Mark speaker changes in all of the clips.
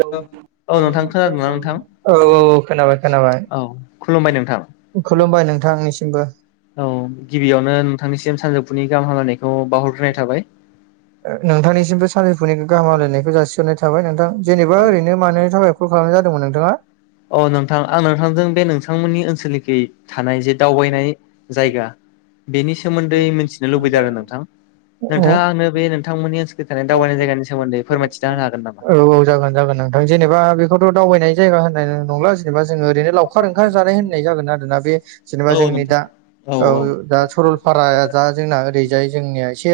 Speaker 1: औ
Speaker 2: औ नोंथां खोनादोंना नोंथां
Speaker 1: औ औ खोनाबाय खोनाबाय
Speaker 2: औ खुलुमबाय नोंथां
Speaker 1: खुलुमबाय नोंथांनिसिमबो
Speaker 2: औ गिबियावनो नोंथांनिसिम सानजौफुनि गाहाम हामलायनायखौ बावहरग्रोनाय थाबाय
Speaker 1: नोंथांनिसिमबो सानजौफुनि गाहाम हामलायनायखौ जासिहरनाय थाबाय नोंथां जेनेबा ओरैनो मानो थाखाय कल खालामनाय जादोंमोन नोंथाङा
Speaker 2: अह नोंथां आं नोंथांजों बे नोंथांमोननि ओनसोलखै थानाय जे दावबायनाय जायगा बेनि सोमोन्दै मिथिनो लुबैदों आरो नोंथां नोंथाङा आंनो बे नोंथांमोननि ओनसोलखै थानाय दावबायनाय जायगानि सोमोन्दै फोरमायथिना होनो हागोन नामा
Speaker 1: [unintelligible] औ औ जागोन जागोन नोंथां जेनेबा बेखौथ' दावबायनाय जायगा होन्नाय नंला जेनेबा जोङो ओरैनो लावखार ओंखाम जानाय होननाय जागोन आरोना बे
Speaker 2: औ
Speaker 1: जेनेबा जोंनि
Speaker 2: नोंथां
Speaker 1: दा औ दा सरलपाराया दा जोंना ओरैजाय जोंनिया एसे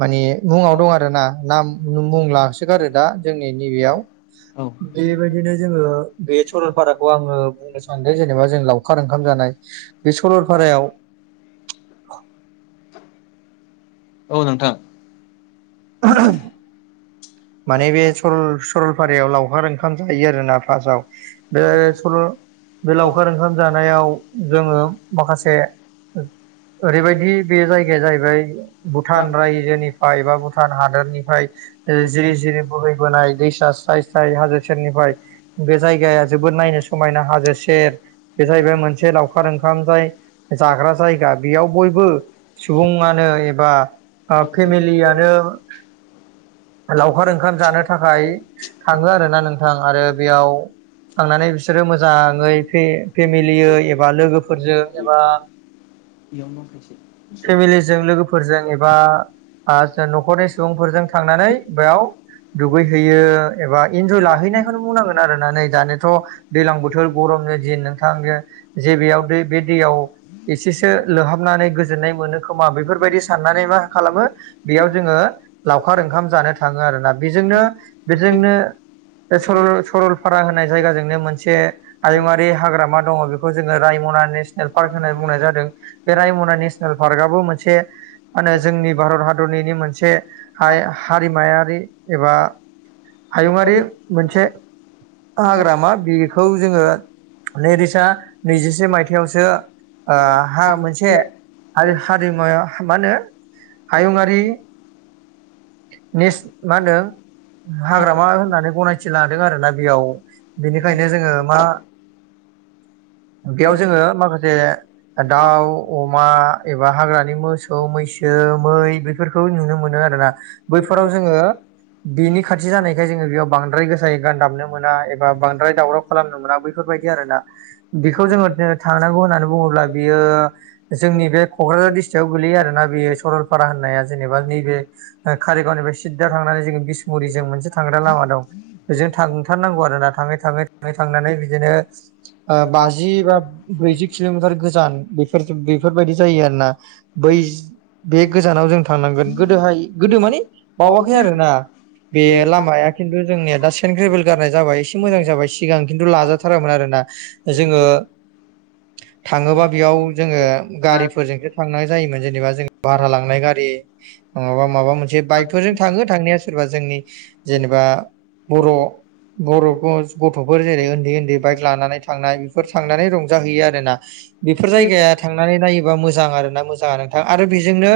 Speaker 1: मानि मुङाव दं आरो नाम बुंलांसोगारो दा जोंनि नैबेयाव
Speaker 2: औ
Speaker 1: बेबायदिनो जोङो बे सरलपाराखौ आङो बुंनो सानदों जेनेबा जों लाव खार ओंखाम जानाय बे सलपारायाव
Speaker 2: औ नोंथां
Speaker 1: [unintelligible] माने बे सरलपारायाव लावखार ओंखाम जायो आरोना फार्स्टआव बे सरल बे लावखार ओंखाम जानायाव जोङो माखासे ओरैबायदि बे जायगाया जाहैबाय भुटान रायजोनिफ्राय एबा भुटान हादरनिफ्राय जिरि जिरि बोहैबोनाय दैसा स्राय स्राय हाजो सेरनिफ्राय बे जायगाया जोबोद नायनो समायना हाजो सेर बे जाहैबाय मोनसे लावखार ओंखाम जाय जाग्रा जायगा बेयाव बयबो सुबुङानो एबा फेमिलियानो लावखार ओंखाम जानो थाखाय थाङो आरो ना नोंथां आरो बेयाव थांनानै बिसोरो मोजाङै फेमिलियै एबा लोगोफोरजों एबा फेमिलिजों लोगोफोरजों एबा
Speaker 2: [unintelligible]
Speaker 1: न'खरनि सुबुंफोरजों थांनानै
Speaker 2: बेयाव
Speaker 1: दुगैहैयो एबा इन्जय लाहैनायखौनो बुंनांगोन आरो ना नै दानिथ' दैलां बोथोर गरम दिन नोंथां जे बेयाव दै बे दैयाव एसे लोहाबनानै गोजोननाय मोनो खोमा बेफोरबायदि साननानै मा खालामो बेयाव जोङो लावखार ओंखाम जानो थाङो आरो ना बेजोंनो बेजोंनो बे सरलपारा होननाय जायगाजोंनो मोनसे हायुङारि हाग्रामा दङ बेखौ जोङो रायमना नेसनेल पार्क होननानै बुंनाय जादों बे रायमना नेसनेल पार्कआबो मोनसे मा होनो जोंनि भारत हादरनिनि मोनसे हारिमायारि एबा हायुङारि मोनसे हाग्रामा बेखौ जोङो नैरोजा नैजिसे मायथाइयावसो ओ हा मोनसे आरो हारिमुमाया मा होनो
Speaker 2: हायुङारि
Speaker 1: निस मा होनो हाग्रामा होननानै गनायथि लादों आरोना बेयाव बेनिखायनो जोङो मा
Speaker 2: [inaudible]
Speaker 1: बेयाव जोङो माखासे दाउ अमा एबा हाग्रानि मोसौ मैसो मै बेफोरखौ नुनो मोनो आरोना बैफोराव जोङो
Speaker 2: [unintelligible]
Speaker 1: बेनि खाथि जानायखाय जोङो बेयाव बांद्राय गोसायै गान दाबनो मोना एबा बांद्राय दावराव खालामनो मोना बैखौ बेफोरबायदि आरोना बेखौ जोङो थांनांगौ होननानै बुङोब्ला बियो जोंनि बे क'क्राझार दिस खाथियाव गोगलैयो आरोना बेयो सरलपारा होननाया जेनेबा नैबे कारिगावनिफ्राय सिदा थांनानै जोङो बिसमुरिजों मोनसे थांग्रा लामा दं बे जों थांथारनांगौ आरोना थां थाङै थाङै थाङै थांनानै बिदिनो बाजि बा ब्रैजि किल'मिटार गोजानफोर बेफोरबायदि जायो आरो ना बै
Speaker 2: [inaudible]
Speaker 1: बे गोजानाव जों थांनांगोन गोदोहाय गोदो माने बावाखै आरोना बे लामाया खिन्थु जोंनिया दा सेन्ट ग्रेभेल गारनाय जाबाय एसे मोजां जाबाय सिगां खिन्थु लाजाथारामोन आरो दा जोङो
Speaker 2: [inaudible]
Speaker 1: थाङोबा बेयाव जोङो गारिफोरजोंसो थांनाय जायोमोन जेनेबा जोङो भारा लांनाय गारि नङाबा माबा मोनसे बाइकजों थाङो थांनाया सोरबा जोंनि जेनेबा बर' बर' गथ'फोर जेरै उन्दै उन्दै बाइक लानानै थांनाय बेफोर थांनानै रंजाहैयो आरोना बेफोर जायगाया थांनानै नायोबा मोजां आरोना मोजाङानो आरो बेजोंनो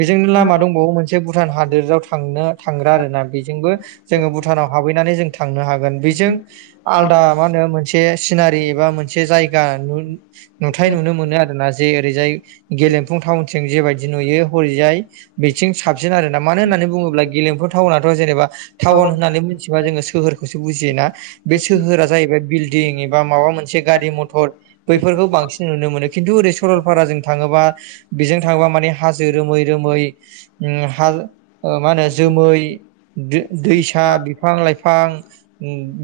Speaker 1: बेजोंनो लामा दंबावो मोनसे भुटान हादोराव थांनो थांग्रा आरो ना बेजोंबो जोङो भुटानाव हाबहैनानै जों थांनो हागोन बेजों आलदा मा होनो मोनसे सिनारि एबा मोनसे जायगा नुथाय नुनो मोनो मोनो आरो ना जे ओरैजाय गेलेमफुं थावनथिं जेबायदि नुयो हरैजाय बिथिं साबसिन आरोना मानो होननानैुङोब्ला गेलेफु टाउनाथ जेनबा टाउन होननानै मिथिबा सोहोरखौसो बुजियो बे सोहोरा जाहैबाय बिल्डिं एबा माबा मोनसे गारि मथर बैफोरखौ बांसिन नुनो मोनो खिथु ओरै सरलपाराजों थाङोबा बेजों थाङोबा माने हाजो रोमै रोमै मा होनो जोमै दैसा बिफां लाइफां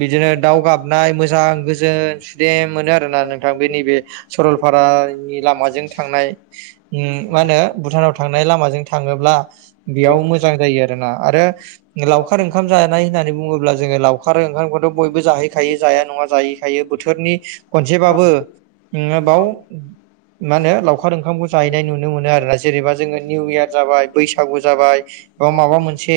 Speaker 1: बिदिनो दाउ गाबनाय मोजां गोजोन सुदेम मोनो आरोना नोंथां बे नैबे सरलपारानि लामाजों थांनाय उम मा होनो भुटानाव थांनाय लामाजों थाङोब्ला बेयाव मोजां जायो आरोना आरो लावखार ओंखाम जानाय होननानै बुङोब्ला जोङो लावखार ओंखाम बयबो जाहैखायो जाया नङा जाहैखायो बोथोरनि खनसेबाबो नोङा बाव मा होनो लावखार ओंखामखौ जा हैनाय नुनो मोनो आरोना जेनेबा जोङा निउ इयार जाबाय बैसागु जाबाय बा माबा मोनसे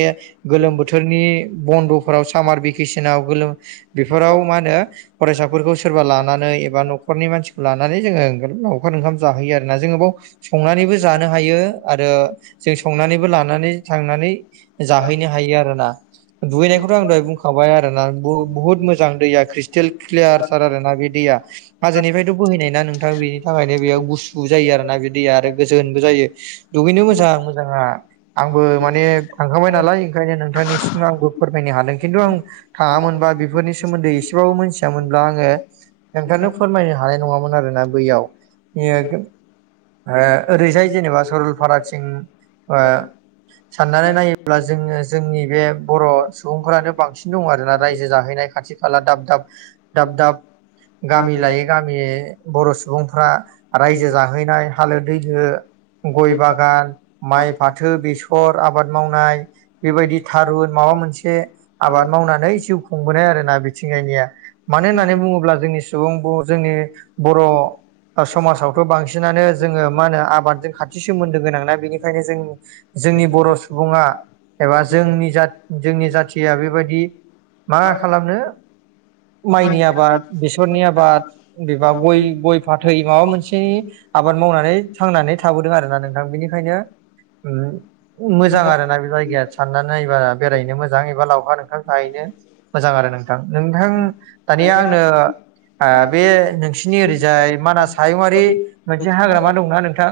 Speaker 1: गोलोम बोथोरनि बन्द'फोराव सामार भेकेसनाव गोलोम बेफोराव मा होनो फरायसाफोरखौ सोरबा लानानै एबा न'खरनि मानसिखौ लानानै जोंङो लावखार ओंखाम जाहोयो आरो ना जोङो बेयाव संनानैबो जानो हायो आरो जों संनानैबो लानानै थांनानै जाहैनो हायो आरोना दुगैनायखौथ' आं दहाय बुंखाबाय आरोना बुहुत मोजां दैया क्रिस्टेल क्लियार थार आरो ना बे दैया हाजोनिफ्रायथ' बोहैनाय ना नोंथां बेनि थाखायनो बेयाव गुसु जायो आरो ना दैया आरो गोजोनबो जायो दुगैनो मोजां जोंहा आंबो माने थांखांबाय नालाय ओंखायनो नोंथांनिसिम आंबो फोरमायनो हादों खिन्थु आं थाङामोनबा बेफोरनि सोमोन्दै एसेबाबो मिथियामोनब्ला आङो नोंथांनो फोरमायनो हानाय नङामोन आरोना बैयाव ओ ओ ओरैजाय जेनेबा सरलपाराथिं ओ
Speaker 2: [unintelligible]
Speaker 1: साननानै नायोब्ला जोङो जोंनि बे बर' सुबुंफोरानो बांसिन दं आरोना रायजो जाहैनाय खाथि खाला दाब दाब दाब दाब गामि लायै गामि बर' सुबुंफ्रा रायजो जा हालो दैलो गय बागान माइ फाथो बेसर आबाद मावनाय बेबायदि थारुन माबा मोनसे आबाद माव मावनानै जिउ खुंबोनाय आरोना बिथिंगायनिया मानो होननानै बुङोब्ला जोंनि सुबुं जोंनि बर' समाजावथ' बांसिनानो जोङो मा होनो आबादजों खाथि सोमोन्दो गोनां ना बेनिखनो बेनिखायनो जों जोंनि बर' सुबुङा एबा जोंनि जोंनि जाथिया बेबायदि मा खालामनो माइनि आबाद बेसरनि आबाद एबा गय गय फाथै माबा मोनसे आ बाद मावनानै थांनानै थाबोदों आरोना नोंथां बेनिखायनो मोजां आरोना बे जायगाया साननानै नायबा बेरायनो मोजां एबा लावखार ओंखाम जा हैनो मोजां आरो नोंथां नोंथां दानिया आंङो ओ बे नोंसिनि ओरैजाय मानास हायुंआरि मोनसे हाग्रामा दंना नोंथां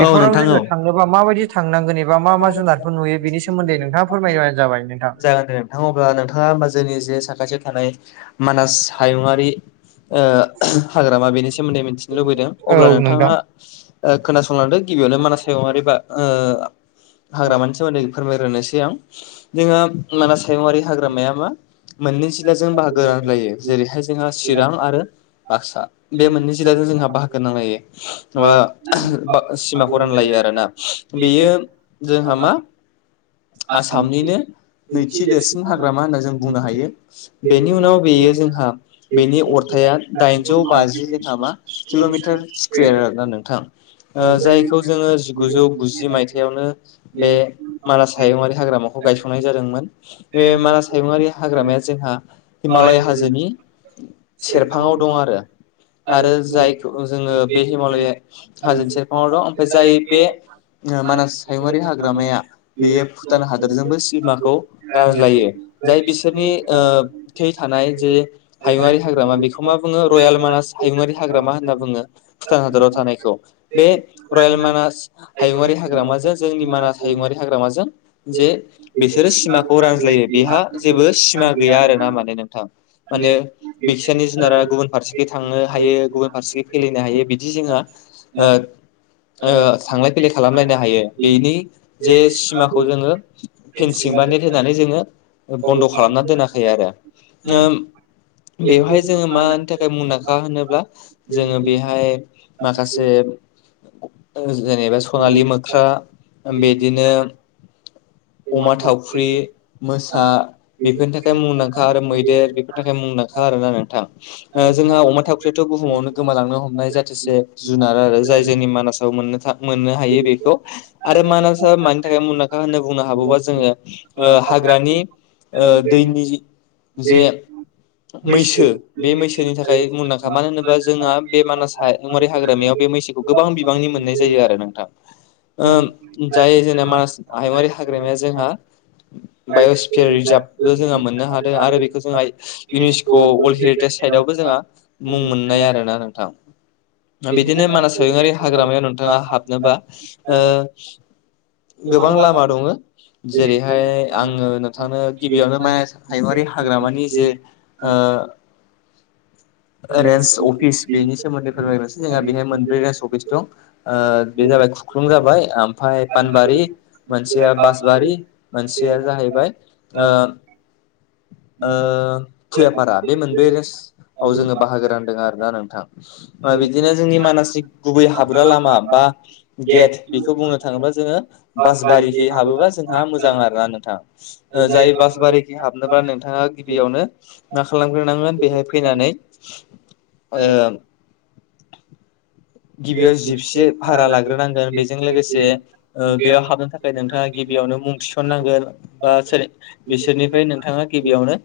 Speaker 1: बेफोराव जोङो थाङो बा माबायदि थांनांगोन एबा मा मा
Speaker 2: थांनांगोन एबा
Speaker 1: जुनारफोर नुयो बेनि सोमोन्दै नोंथाङा फोरमायबानो जाबाय नोंथां
Speaker 2: होमबा नोंथाङा होमबा जोंनि जे साखाथियाव थानाय मानास हायुङारि ओ हाग्रामा बेनि सोमोन्दै मिथिनो लुबैदों
Speaker 1: औ
Speaker 2: अब्लानो नोंथाङा
Speaker 1: नोंथां
Speaker 2: खोनासंलांदों गिबियावनो मानास हायुङारि बा ओ हाग्रामानि सोमोन्दै फोरमाय्रोनोसै आं जोङ मानास हायुङारि हाग्रामाया मा मोननै जिल्लाजों बाहागो रानलायो जेरैहाय जोंहा चिरां आरो बाक्सा बे मोननै जिल्लाजों जोंहा बाहागो नांलायो बा सिमाखौ रानलायो आरोना बेयो जोंहा मा आसामनिनो नैथि देरसिन हाग्रामा होनना जों बुंनो हायो बेनि उनाव बेयो जोंहा बेनि अरथाइ जौथाया दाइनजौ बाजि जोंहा मा किल'मिटार स्कुवार आरोना नोंथां ओ जायखौ जोङो जिगुजौ गुजि मायथाइयावनो बे मानास हायुंआरि हाग्रा लामाखौ गायसंनाय जादोंमोन बे मानास हायुङारि हाग्रामाया जोंहा हिमालय हाजोनि सेरफाङाव दं आरो आरो जायखौ जोङो बे हिमालया हाजो सेरफाङाव दं ओमफ्राय जाय बे मानास हायुङारि हाग्रामाया बेयो भुटान हादोरजोंबो सिमाखौ रानज्लायो जाय बिसोरनि थै थानाय जे हायुङारि हाग्रामा बेखौ मा बुङो रयेल मानास हायुङारि हाग्रामा होनना बुङो। भुटान हादराव थानायखौ बे रयेल मानास हायुङारि हाग्रामाजों जोंनि मानास हायुङारि हाग्रामाजों जे बिसोरो सिमाखौ रानज्लायो बेहा जेबो सिमा गैया आरो ना माने नोंथां। माने बिक्सिनि जुनारा गुबुन फारसेथि थांनो हायो गुबुन फारसेखै फैलेनो हायो। बिदि जोङो थांलाय फैलाय खालामलायनो हायो। बेनि जे सिमाखौ जोङो फेनसिं बा नेट होनानै जोङो बन्द' खालामना दोनाखै आरो। बेवहाय जोङो मानि थाखाय मुंदांखा होनोब्ला जोङो बेहाय माखासे जेनेबा सनालि मोख्रा बिदिनो अमा थावफ्रि मोसा बेफोरनि थाखाय मुंदांखा आरो मैदेर बेफोर थाखाय मुंदां खा आरोना नोंथां जोंहा अमा थावख्रियाथ' बुहुमावनो गोमालांनो हमनाय जाहाथेसे जुनार आरो जाय जोंनि मानास मोननो हायो बेखौ आरो मानि थाखाय मुदांखा होनो बुंनो हाबोबा जोङो हाग्रानि दैनि जे मैसो बे मैसो मैसोनि थाखाय मुंदांखा मानो होनोबा जोंहा बे मानास हरै हाग्रामायाव बे मैसोखौ गोबां बिबांनि मोननाय जायो। बिदि आरो नोंथां जाय जोंना मानास हायुंआारि हा हाग्रामाया जोंहा बाय'स्फेयार रिजार्भल जोंहा मोननो हादों आरो बेखौ जोंहा इउनिस्क' वर्ल्ड हेरिटेज साइदआवबो जोंहा मुं मोननाय आरोना नोंथां। बिदिनो मानास हायुङारि हाग्रामायाव नोंथाङा हाबनोबा ओ गोबां लामा दङ। जेरैहाय आङो नोंथांनो गिबियावनो मानास हायुङारि हाग्रामानि जे ओ रेन्स अफिस बेनि सोमोन्दै फोरमायग्रोसै जोंहा बेहाय मोनब्रै रेन्स अफिस दं बे जाबाय खुख्लं जाबाय ओमफाय पानबारि मोनसे बासबारि मोनसेया जाहैबाय ओ थुयापारा बे मोनब्रै रेन्सआव जोङो बाहागो रानदों आरोना नोंथां। बिदिनो जोंनि मानासिक गुबै हाब लामा बा गे बेखौ बुंनो थाङोबा जोङो बासबारि हाबोबा जों मोजां आरोना नोंथां जाय बहाबा नोंथां गिबि मावनो मा खालामग्रोनांगोन बेहाय फैनानै [inaudible] गिबियाव जिबसि भारा लाग्रोनांगोन बेजों लोगोसे बेयाव हाबनो थाखाय नोंथाङा गि गिबियावनो मुं थिसननांगोन बा सोर बिसोरनिफ्राय नोंथाङा गिबियावनो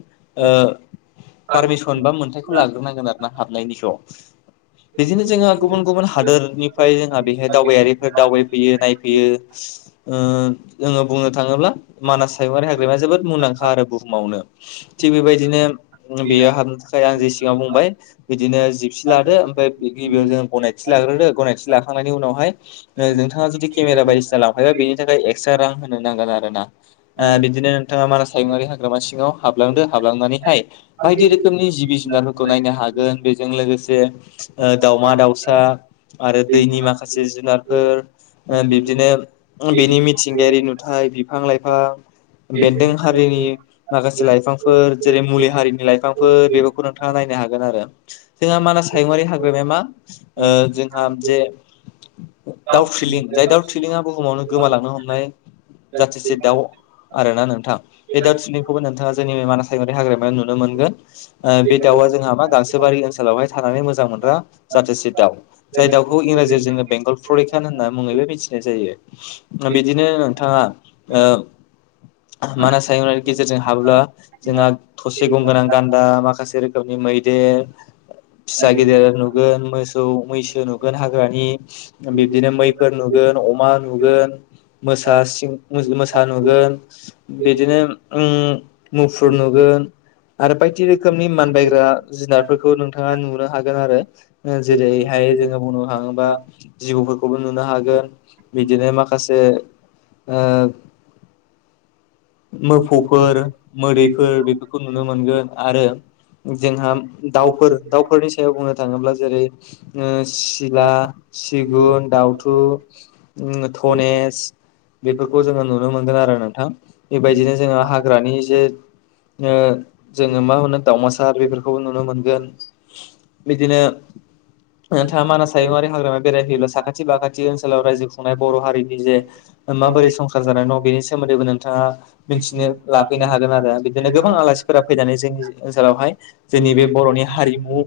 Speaker 2: पारमिसन बा मोन्थथायखौ लाग्रोनांगोन आरो ना हाबनायनि सायाव
Speaker 1: बे
Speaker 2: गुबुन गुबुन हादोरनिफ्राय जोंहा बेहाय दावबायारिफोर दावबायफैयो नायफैयो ओ जोङो बुंनो थाङोब्ला मानास हायगुंङारि हाग्रामाया जोबोद मुंदांखा आरो बुहुमावनो थिग बेबायदिनो बेयाव हाबनो थाखाय आं जे सिगाङाव बुंबाय बिदिनो जिबसि लादो ओमफ्राय गिबियाव जों गनायथि लाग्रोदो गनायथि लाखांनायनि उनावहाय नोंथाङा जुदि केमेरा बायदिसिना लांफायोबा बेनि थाखाय एक्स रां होनो नांगोन आरो ना बिदिनो नोंथाङा मानास हायुंङआारि हाग्रामा सिङाव हाबलांदो हाबलांनानै हाय बायदि रोखोमनि जि जुनारफोरखौ नायनो हागोन बेजों लोगोसे दाउमा दाउसा आरो दैनि माखासे जुनारफोर बिदिनो बिनि मिथिं गेरि नुथाय बिफां लाइफां बेन्दों हारिनि माखासे लाइफांफोर जेरै मुलि हारिनि लाइफांफोर बेफोरखौ नोंथाङा नायनो आरो जोंहा मानास हायुंआारि हाग्रामाया मा जोंहा जे दाउ थ्रिलिं जाय दाउथलिंआ बुहुमावनो गोमालांनो हमनाय जाथिसे दाउ आर ना नोंथां बे दाउ थिलिखौबो नोंथाङा जोंनि मानासायगनाय हाग्रामायाव नुनो मोनो। बे दाउआ जोंहा मा गांसोबारि ओनसोलावहाय थानानै मोजां मोनग्रा जाथोसे दा जाय दाउखौ इंराजियाव जोङो बेंगल फरिखान होनना मुङैबो मिथिनाय जायो बिदिनो नोंथाङा मानास सायनायनि गेजेरजों हाबोब्ला जोंहा थसे गंगोनां गान्दा माखासे रोखोमनि मैदेर फिसा गेदेर नुगोन मोसौ मैसो नुगोन हाग्रानि बिब्दिनो मैफोर नुगोन अमा नुगोन मोसा मोसा नुगोन बिदिनो मुफुर नुगोन आरो बायदि रोखोमनि मानबायग्रा जुनारफोरखौ नोंथाङा नुनो हागोन आरो जेरैहाय जोङो बुंनो थाङोबा जिबौफोरखौबो नुनो हागोन बिदिनो माखासे मोफौफोर मोदैफोर बेफोरखौ नुनो मोनगोन आरो जोंहा दाउफोर दाउफोरनि सायाव बुंनो थाङोब्ला जेरै सिला सिगुन दावथु धनेस बेफोरखौ जोङो नुनो मोनगोन आरो नोंथां बेबायदिनो जोङो हाग्रानि जे जोङो मा होनो दाावमासार बेफोरखौबो नुनो मोनगोन बिदिनो नोंथाङा मानास हायुंङआारि हाग्रामाया बेरायफैयोब्ला साखाथि बाखाथि ओनसोलाव रायजो खुंनाय बर' हारिनि जे माबोरै संसार जानाय नं बेनि सोमोन्दैबो नोंथाङा मिथिनो लाफैनो हागोन आरो बिदिनो गोबां आलासिफोरा फैनानै जोंनि ओनसोलावहाय जोंनि बे बरनि हारिमु